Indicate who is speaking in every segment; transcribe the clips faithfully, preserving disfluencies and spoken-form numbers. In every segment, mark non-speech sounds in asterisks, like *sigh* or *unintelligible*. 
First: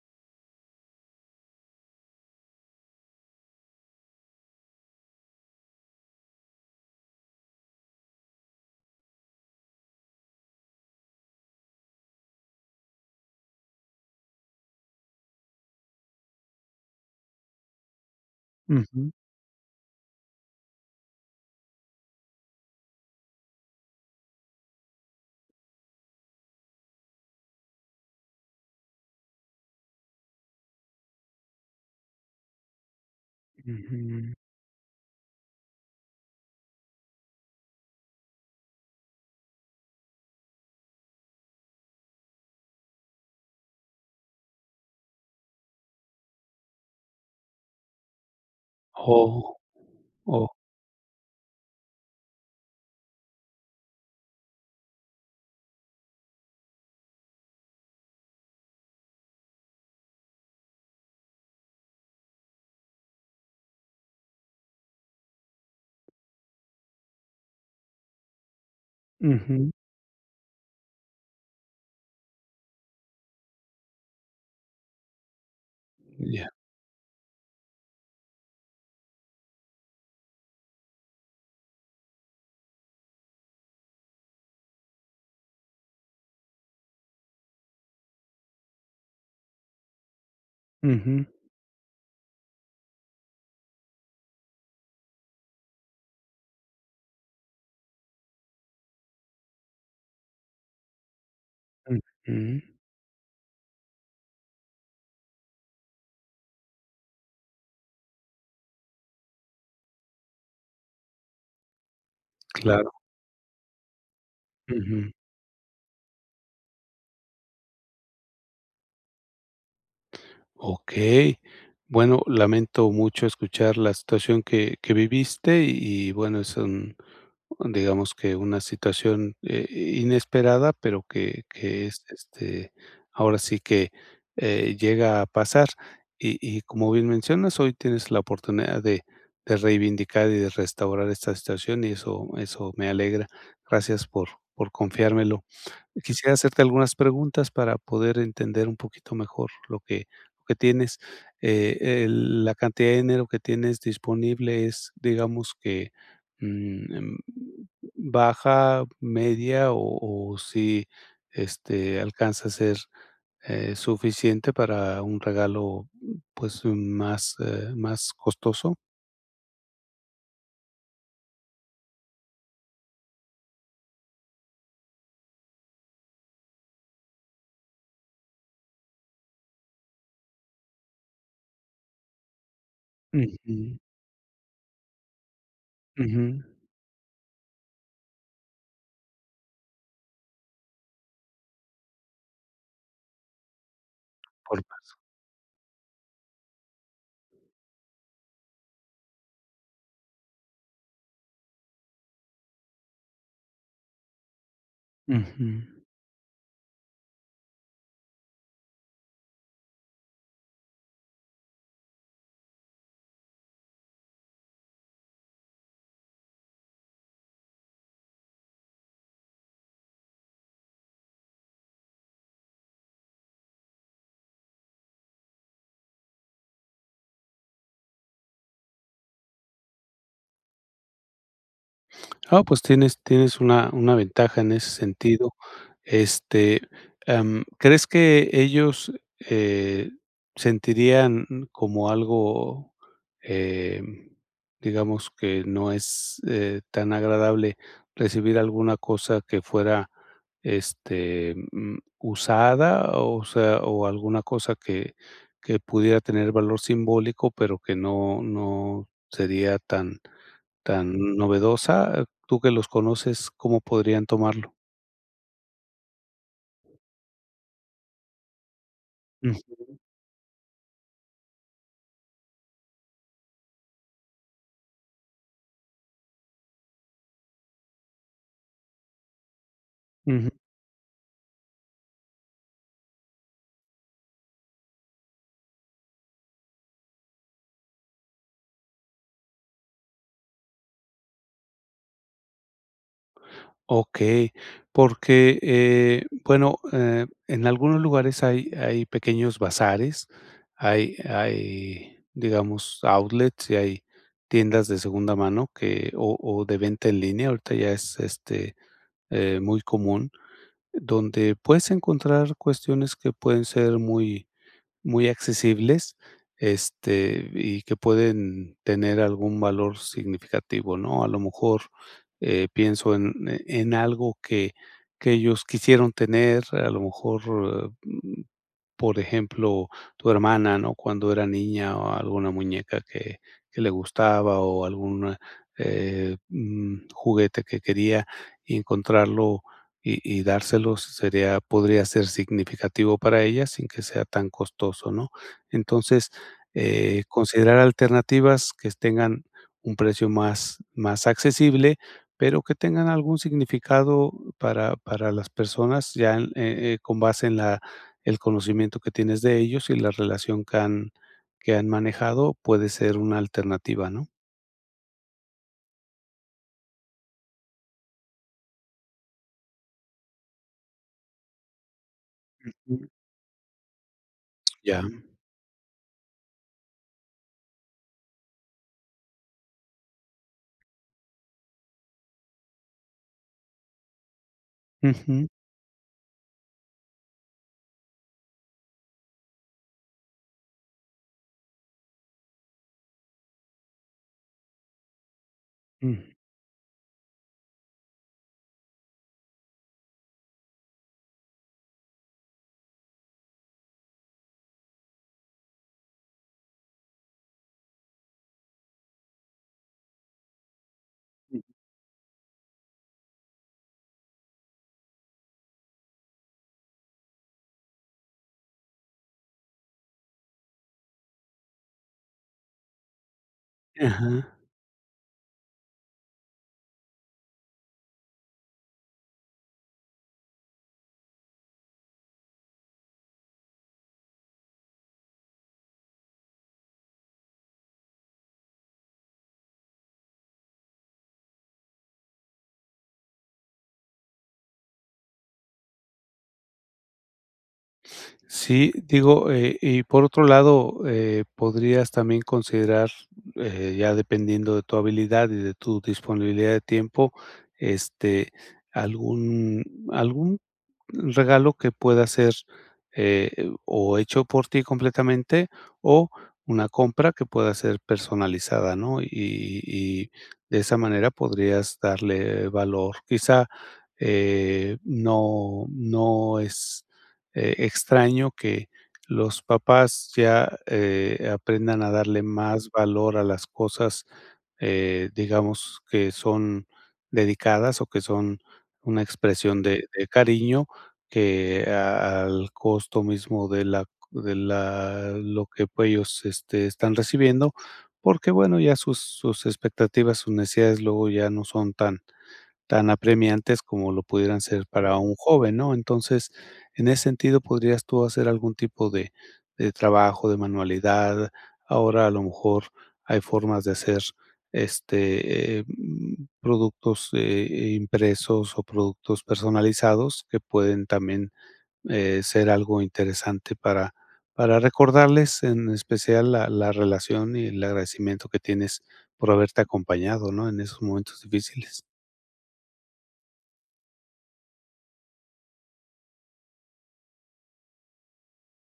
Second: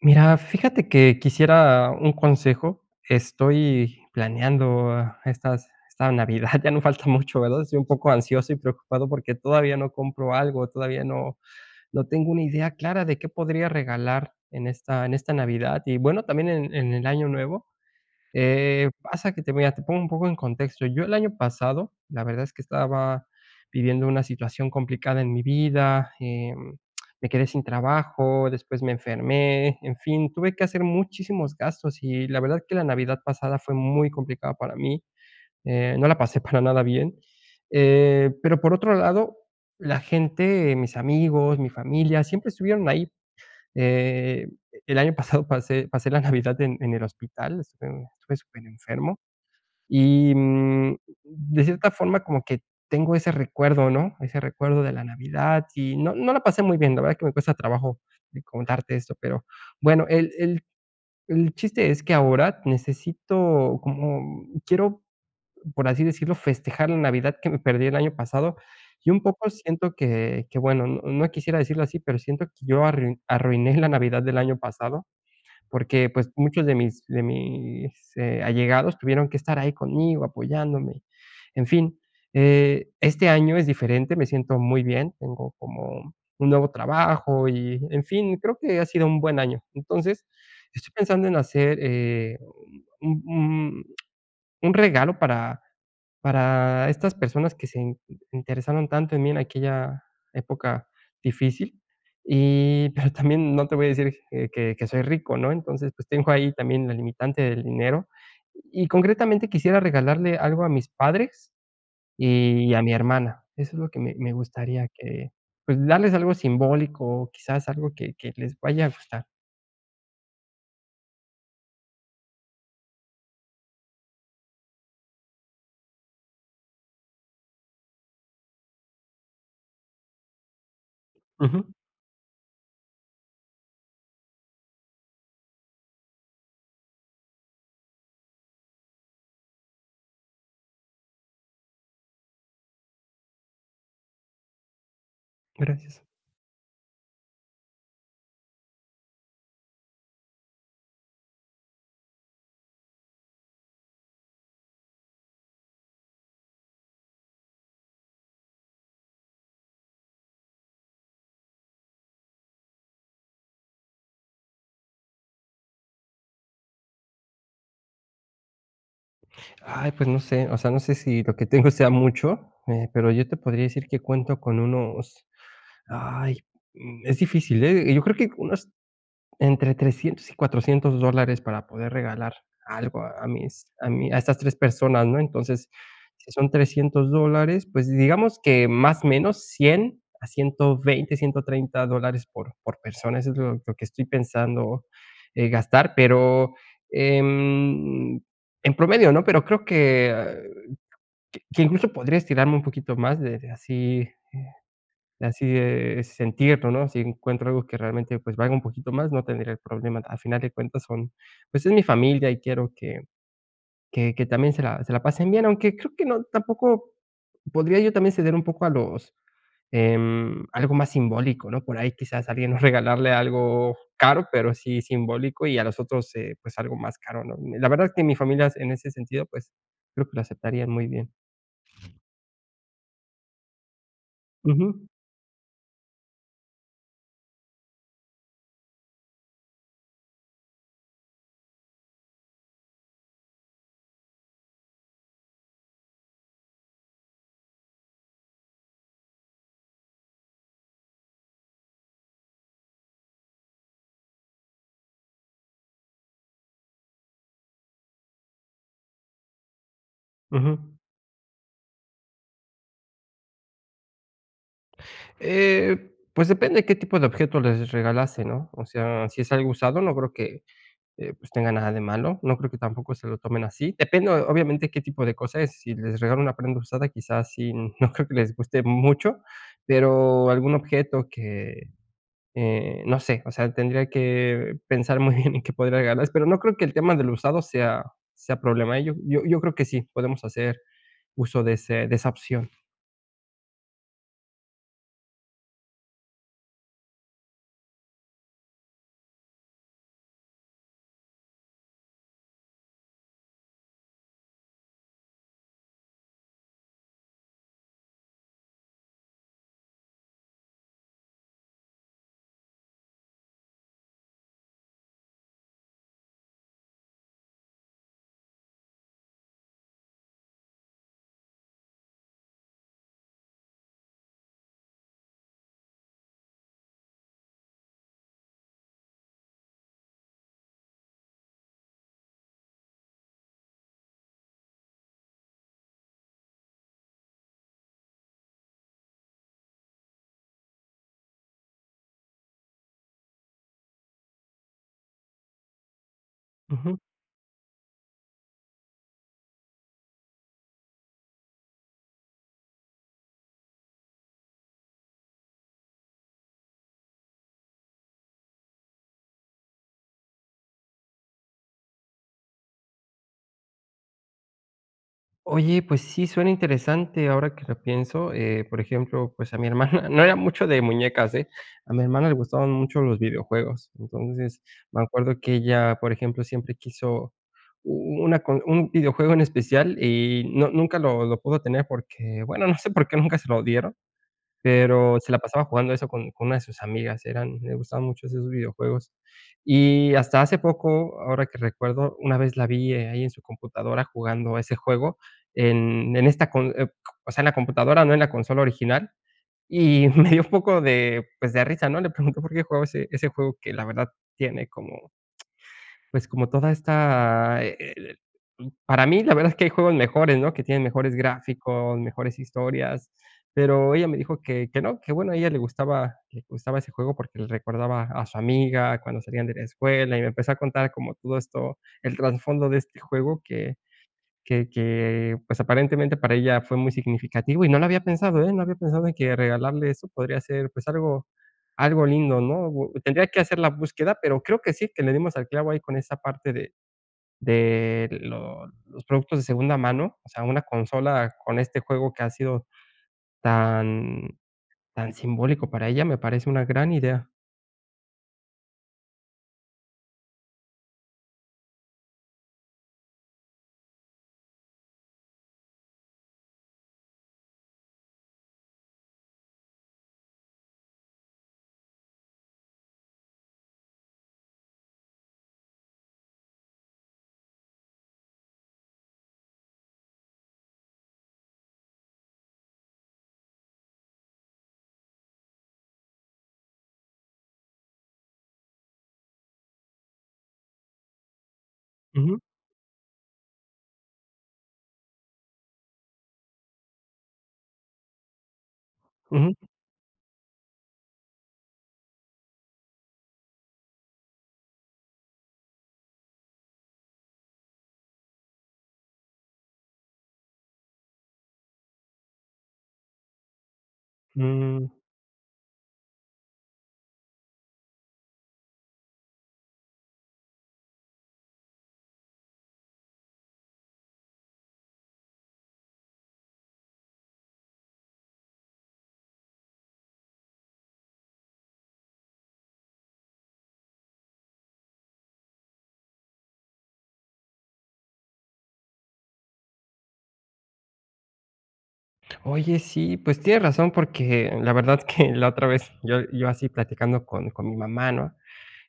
Speaker 1: Mira, fíjate que quisiera un consejo, estoy planeando estas esta Navidad ya no falta mucho, ¿verdad? Estoy un poco ansioso y preocupado porque todavía no compro algo, todavía no no tengo una idea clara de qué podría regalar en esta en esta Navidad y bueno, también en en el Año Nuevo. Eh,
Speaker 2: Ujú.
Speaker 1: pasa que te voy a te pongo un poco en contexto, yo el año pasado, la verdad es que estaba viviendo una situación complicada en mi vida, eh, me quedé sin trabajo, después me enfermé, en fin, tuve que hacer muchísimos gastos y la verdad que la Navidad pasada fue muy
Speaker 2: Ujú.
Speaker 1: complicada para mí. Eh no la pasé para nada bien, eh, pero por otro lado, la gente, mis amigos, mi familia, siempre estuvieron ahí, eh, el año pasado pasé pasé la Navidad en en el hospital, estuve estuve super enfermo
Speaker 2: Oh,
Speaker 1: y,
Speaker 2: oh.
Speaker 1: mm, de cierta forma como que tengo ese recuerdo, ¿no?, ese recuerdo de la Navidad y no no la pasé muy bien, la verdad es que me cuesta trabajo de contarte esto, pero bueno, el el el chiste es que ahora necesito como quiero, por así decirlo, festejar la Navidad que me perdí el año pasado y un poco
Speaker 2: Ujú.
Speaker 1: siento que que bueno, no quisiera decirlo así, pero siento que yo arrui arruiné la Navidad del año pasado porque pues
Speaker 2: Ya.
Speaker 1: muchos de mis de mis, eh, allegados tuvieron que estar ahí conmigo apoyándome. En fin, eh, este año es diferente, me siento muy bien, tengo como un nuevo trabajo y en fin, creo que ha sido un buen año. Entonces, estoy
Speaker 2: Ujú.
Speaker 1: pensando en hacer, eh, un un un regalo para para estas personas que se interesaron tanto en mí en aquella época difícil
Speaker 2: Ujú.
Speaker 1: y pero también no te voy a decir que que que soy rico, ¿no?, entonces, pues tengo ahí también la limitante del dinero y concretamente quisiera regalarle algo a mis padres y a
Speaker 2: Claro.
Speaker 1: mi hermana. Eso es lo que me me gustaría
Speaker 2: Ujú.
Speaker 1: que, pues, darles algo simbólico o quizás algo que que les vaya a gustar.
Speaker 2: Okey. Bueno, lamento mucho escuchar la situación que que viviste. Y y bueno, es un un Digamos que una situación, eh, inesperada, pero que
Speaker 1: Ujú.
Speaker 2: que es, este, ahora sí que, eh, llega a pasar. Y y como bien mencionas, hoy tienes la oportunidad de de reivindicar, y de restaurar esta situación. Y eso eso me alegra. Gracias por por confiármelo.
Speaker 1: Gracias.
Speaker 2: Quisiera hacerte algunas preguntas para poder entender un poquito mejor, lo que lo que tienes, eh, el La cantidad de dinero que tienes disponible, ¿es digamos que, mm, em, baja, media? O o si, este, ¿alcanza a ser, eh, suficiente para un regalo, pues más, eh, más costoso?
Speaker 1: Ay, pues no sé. O sea, no sé si lo que tengo sea mucho, eh, pero yo te podría decir, que cuento con unos ay, mm, es difícil, ¿eh? Eh, yo creo que unos entre trescientos y cuatrocientos dólares, para poder regalar algo a mis
Speaker 2: Ujú.
Speaker 1: a mi A estas tres personas, ¿no? Entonces, si
Speaker 2: Ujú
Speaker 1: son trescientos dólares, pues digamos que Más, menos, cien a ciento veinte, ciento treinta dólares, por por persona. Eso es lo lo que estoy
Speaker 2: Por
Speaker 1: pensando,
Speaker 2: *unintelligible*
Speaker 1: eh, gastar. Pero, em, en promedio, ¿no? Pero creo que que que incluso, podría estirarme un poquito más de de así, eh, de así,
Speaker 2: Ujú.
Speaker 1: eh, sentirlo, ¿no? Si encuentro algo que realmente, pues valga un poquito más, no tendría el problema. Al final de cuentas son Pues es mi familia, y quiero que que que también se la se la pasen bien. Aunque creo que no Tampoco podría yo también, ceder un poco a los, em, algo más simbólico, ¿no? Por ahí, quizás, a alguien, no regalarle algo caro, pero sí simbólico. Y a los otros, eh, pues algo más caro, ¿no? Ni la verdad es que mi familias, en ese sentido, pues creo que lo aceptarían muy bien.
Speaker 2: Ah, pues tienes tienes una una ventaja en ese
Speaker 1: Ujú.
Speaker 2: sentido. Este, em, ¿crees que ellos, eh, sentirían, como algo, em, digamos, que no es, eh, tan agradable, recibir alguna cosa que fuera, este, mm, usada? O sea, ¿o alguna cosa que que pudiera tener valor simbólico, pero que no no sería tan
Speaker 1: Ujú.
Speaker 2: tan novedosa? Tú que los conoces, ¿cómo podrían tomarlo?
Speaker 1: Eh, pues depende qué tipo de objeto les regalase, ¿no? O sea, si es algo
Speaker 2: Ujú.
Speaker 1: usado, no creo que, eh pues, tenga nada de malo. No creo que tampoco se lo tomen así. Depende o-obviamente, qué tipo de cosas es. Si les regalo una prenda usada, quizás sí No creo que les guste mucho. Pero
Speaker 2: Ujú.
Speaker 1: algún objeto que, eh, no sé. O sea, tendría que pensar muy bien, en qué podría regalarles. Pero no creo que el tema de lo usado sea sea problema, ¿eh? Yo yo yo creo que sí, podemos hacer uso de ese de esa opción.
Speaker 2: Okey. Porque, eh, bueno, eh, en algunos lugares hay hay pequeños bazares, hay hay, digamos, outlets y hay tiendas de segunda mano, que o o de venta en línea, ahorita ya es, este, eh, muy común. Donde puedes encontrar cuestiones que pueden ser muy muy accesibles, este, y que pueden tener algún valor significativo, ¿no? A lo mejor, eh, pienso en en algo que que ellos quisieron tener, a lo mejor, mm, por ejemplo, tu hermana, ¿no?, cuando era niña o alguna muñeca que que le gustaba, o algún, eh, mm, juguete que quería, y encontrarlo y y dárselo sería podría ser significativo para ella sin que sea tan costoso, ¿no? Entonces,
Speaker 1: Ujú.
Speaker 2: eh, considerar alternativas que tengan un precio más más accesible, pero que tengan algún significado para para las personas ya en, eh eh, con base en la el conocimiento que tienes de ellos, y la relación que han que han manejado, puede ser una alternativa, ¿no?
Speaker 1: Oye, pues sí, suena interesante ahora que lo pienso, eh, por ejemplo, pues, a mi hermana, no era mucho de muñecas, eh, a mi hermana le gustaban mucho
Speaker 2: Ujú.
Speaker 1: los videojuegos. Entonces me
Speaker 2: Ya.
Speaker 1: acuerdo que ella, por ejemplo, siempre quiso u u u una con un videojuego en especial, y no, nunca lo lo pudo tener, porque bueno, no sé, por qué, nunca se lo dieron, pero, se la
Speaker 2: Ujú.
Speaker 1: pasaba jugando eso con con una de sus amigas, eran le gustaban mucho esos videojuegos y hasta hace poco, ahora que recuerdo una vez la vi ahí en su computadora, jugando a ese juego, en en
Speaker 2: Uh.
Speaker 1: esta con, o q o sea, en la computadora, no, en la consola original y me dio un poco de pues, de risa, ¿no?, le pregunto por qué jugaba ese ese juego que la verdad tiene como, pues, como toda esta, e e e para mí la verdad es que hay juegos mejores ¿no?, que tienen mejores
Speaker 2: Ujú.
Speaker 1: gráficos, mejores historias. Pero, ella me dijo que que no, que bueno, a ella le gustaba le gustaba ese juego, porque, le recordaba a su amiga cuando salían de la escuela y me empezó a contar como todo esto, el trasfondo de este juego, que
Speaker 2: Ajá.
Speaker 1: que que pues, aparentemente para ella fue muy significativo y no lo había pensado, eh, no había pensado en que regalarle esto podría ser, pues, algo algo lindo, ¿no? Tendría que hacer la búsqueda, pero, creo que sí, que le dimos al clavo, ahí con esa parte de de los productos de segunda mano. O sea, una consola con este juego que ha sido tan tan simbólico para ella, me parece una gran idea.
Speaker 2: Sí. Digo, eh, y por otro lado, eh, podrías también considerar, eh, ya dependiendo de tu habilidad y de tu disponibilidad de tiempo, este, algún algún regalo que pueda ser, eh, o hecho por ti completamente, o una compra que pueda ser personalizada, ¿no? Y y de esa manera podrías darle valor. Quizá eh, no no es, eh, extraño que los papás, ya, eh, aprendan a
Speaker 1: Ujú.
Speaker 2: darle más valor a las cosas, eh, digamos que son dedicadas, o que son una
Speaker 1: Ujú.
Speaker 2: expresión de de cariño, que a al costo mismo de la de la lo que ellos, este, están recibiendo. Porque, bueno, ya sus sus expectativas, sus necesidades, luego ya no son tan tan apremiantes, como lo pudieran ser
Speaker 1: Mm.
Speaker 2: para un joven, ¿no? Entonces, en ese sentido, podrías tú hacer algún tipo de de trabajo, de manualidad. Ahora, a lo mejor, hay formas de hacer, este, em, productos, eh eh, impresos o productos personalizados, que pueden también, eh, ser algo interesante para para recordarles, en especial la la relación y el agradecimiento que tienes por haberte acompañado, ¿no?, en esos momentos difíciles.
Speaker 1: Oye, sí, pues, tienes razón, porque la verdad que la otra vez, yo yo así platicando con con mi mamá, ¿no?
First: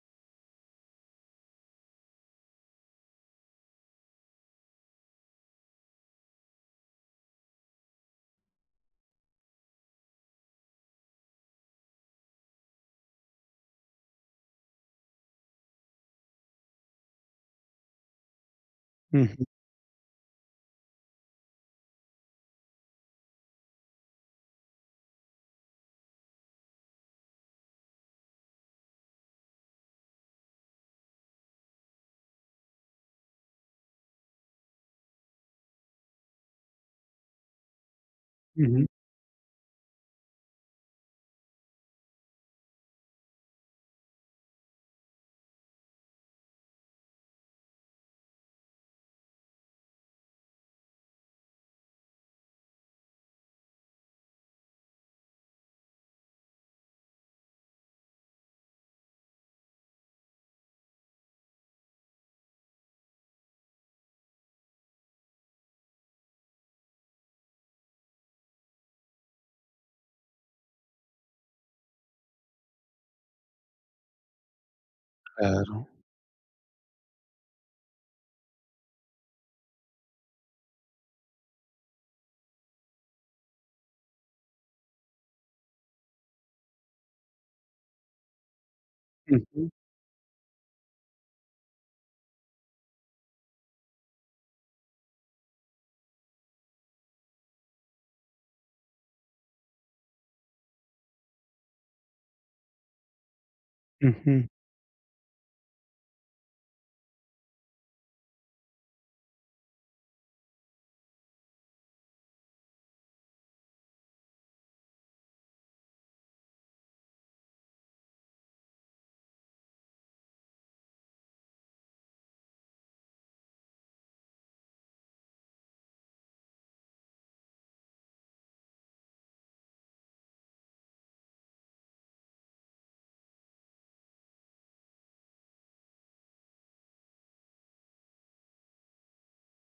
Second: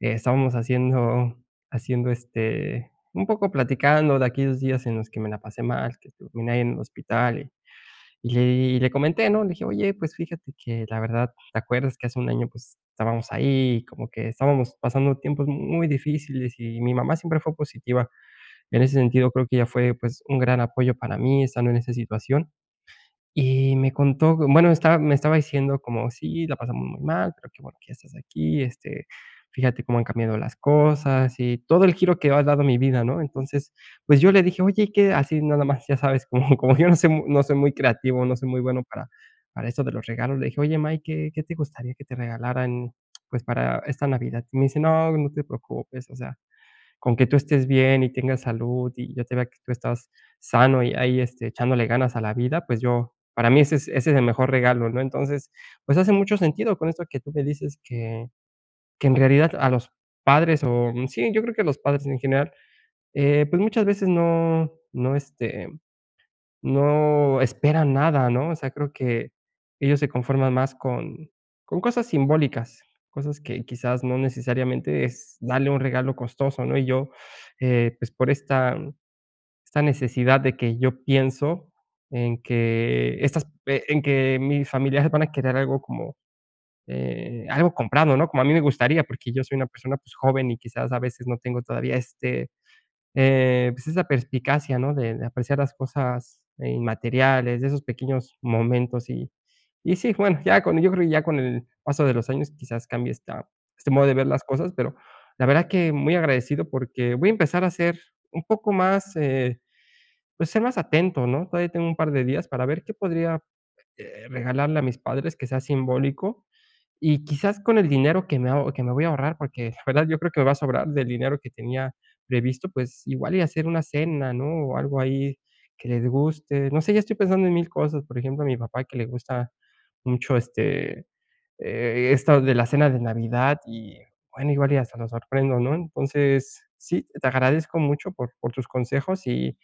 Speaker 1: Estábamos haciendo haciendo, este, un poco platicando de aquellos días en los que me la pasé mal, que estuve ahí en el hospital y y le di y le comenté, ¿no? Le dije: "Oye, pues, fíjate que la verdad, ¿te acuerdas que hace un año, pues, estábamos ahí, como que, estábamos pasando tiempos muy difíciles?" Y mi mamá, siempre fue positiva en ese sentido,
Speaker 2: Ujú.
Speaker 1: creo que ella fue, pues, un gran apoyo para mí, estando en esa situación. Y me contó, bueno, estaba, me estaba diciendo como, sí, la pasamos muy mal, pero que bueno que ya estás aquí, este, fíjate cómo han cambiado las cosas y todo el giro que ha dado mi vida, ¿no? Entonces, pues, yo le dije: "Oye y qué", así nada más, ya sabes cómo, como yo no soy mu no soy muy creativo, no soy muy bueno
Speaker 2: Ujú.
Speaker 1: para para esto de los regalos. Le dije: "Oye, má, ¿y qué qué te gustaría que te regalaran, pues, para esta Navidad?" Y me dice: "No, no te preocupes, o sea, con que tú estés bien y tengas salud, y yo te vea que tú estás sano, y ahí, este, echándole ganas a la vida, pues, yo para mí, ese es ese es el mejor regalo, ¿no?" Entonces, pues, hace mucho sentido con esto que tú me dices, que que en realidad a los padres, oh, mm, sí, yo creo que a los padres en general, eh, pues, muchas veces no no, este, no esperan nada, ¿no? O sea, creo que ellos se conforman más con con cosas simbólicas, cosas que, quizás, no, necesariamente, es darle un
Speaker 2: Claro.
Speaker 1: regalo costoso, ¿no? Y yo, eh, pues, por esta esta necesidad de que yo pienso en que estas, eh, en que mis familiares van a querer algo como, eh, algo comprado, ¿no?, como a mí me gustaría, porque yo soy una
Speaker 2: Ujú.
Speaker 1: persona, pues, joven, y quizás a veces, no tengo todavía este, eh, pues, esa perspicacia, ¿no?, de de apreciar las cosas, eh, inmateriales, de esos pequeños momentos. Y y sí, bueno, ya con yo creo que ya con el paso de los años, quizás cambie esta este modo de ver las
Speaker 2: Ujú.
Speaker 1: cosas. Pero la verdad que, muy agradecido, porque, voy a empezar a ser un poco más, eh, pues, ser más atento, ¿no? Todavía tengo un par de días para ver qué podría, este, regalarle a mis padres, que sea simbólico. Y, quizás, con el dinero que me aho que me voy a ahorrar, porque la verdad, yo creo que me va a sobrar del dinero que tenía previsto, pues, igual y hacer una cena, ¿no?, o algo ahí que les guste. No sé, ya estoy pensando en mil, cosas. Por ejemplo, a mi papá que le gusta mucho, este, eh, esto de la cena de Navidad, y bueno, igual y hasta lo sorprendo, ¿no? Entonces, sí, te agradezco mucho por por tus consejos y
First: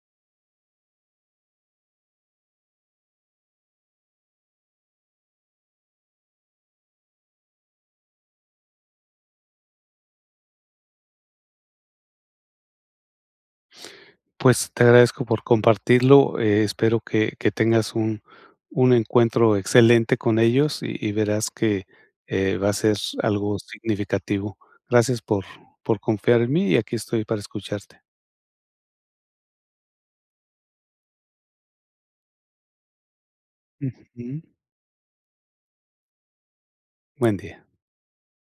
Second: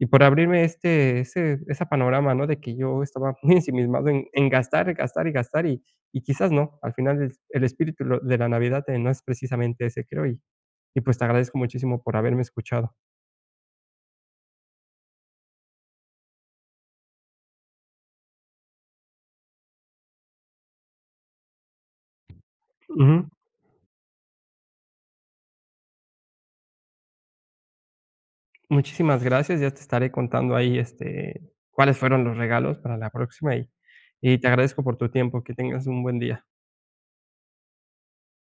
Speaker 1: y por abrirme este, ese esa panorama, ¿no?, de que yo estaba muy ensimismado en en gastar, gastar y gastar, y y quizás no. Al final, el es el espíritu lo de la Navidad, eh, no es precisamente ese, creo. Y y, pues, te agradezco muchísimo por haberme escuchado.
Speaker 2: Pues, te agradezco por compartirlo. Eh, espero que que tengas un un encuentro excelente con ellos, y y verás que, eh, va a ser s
Speaker 1: Ujú.
Speaker 2: algo significativo. Gracias por por confiar en mí, y aquí estoy para escucharte.
Speaker 1: Muchísimas gracias. Ya te estaré contando ahí, este, cuáles fueron los regalos, para la próxima. Y y
Speaker 2: Ujú.
Speaker 1: te agradezco por tu tiempo. Que tengas muy buen día.
Speaker 2: Buen día.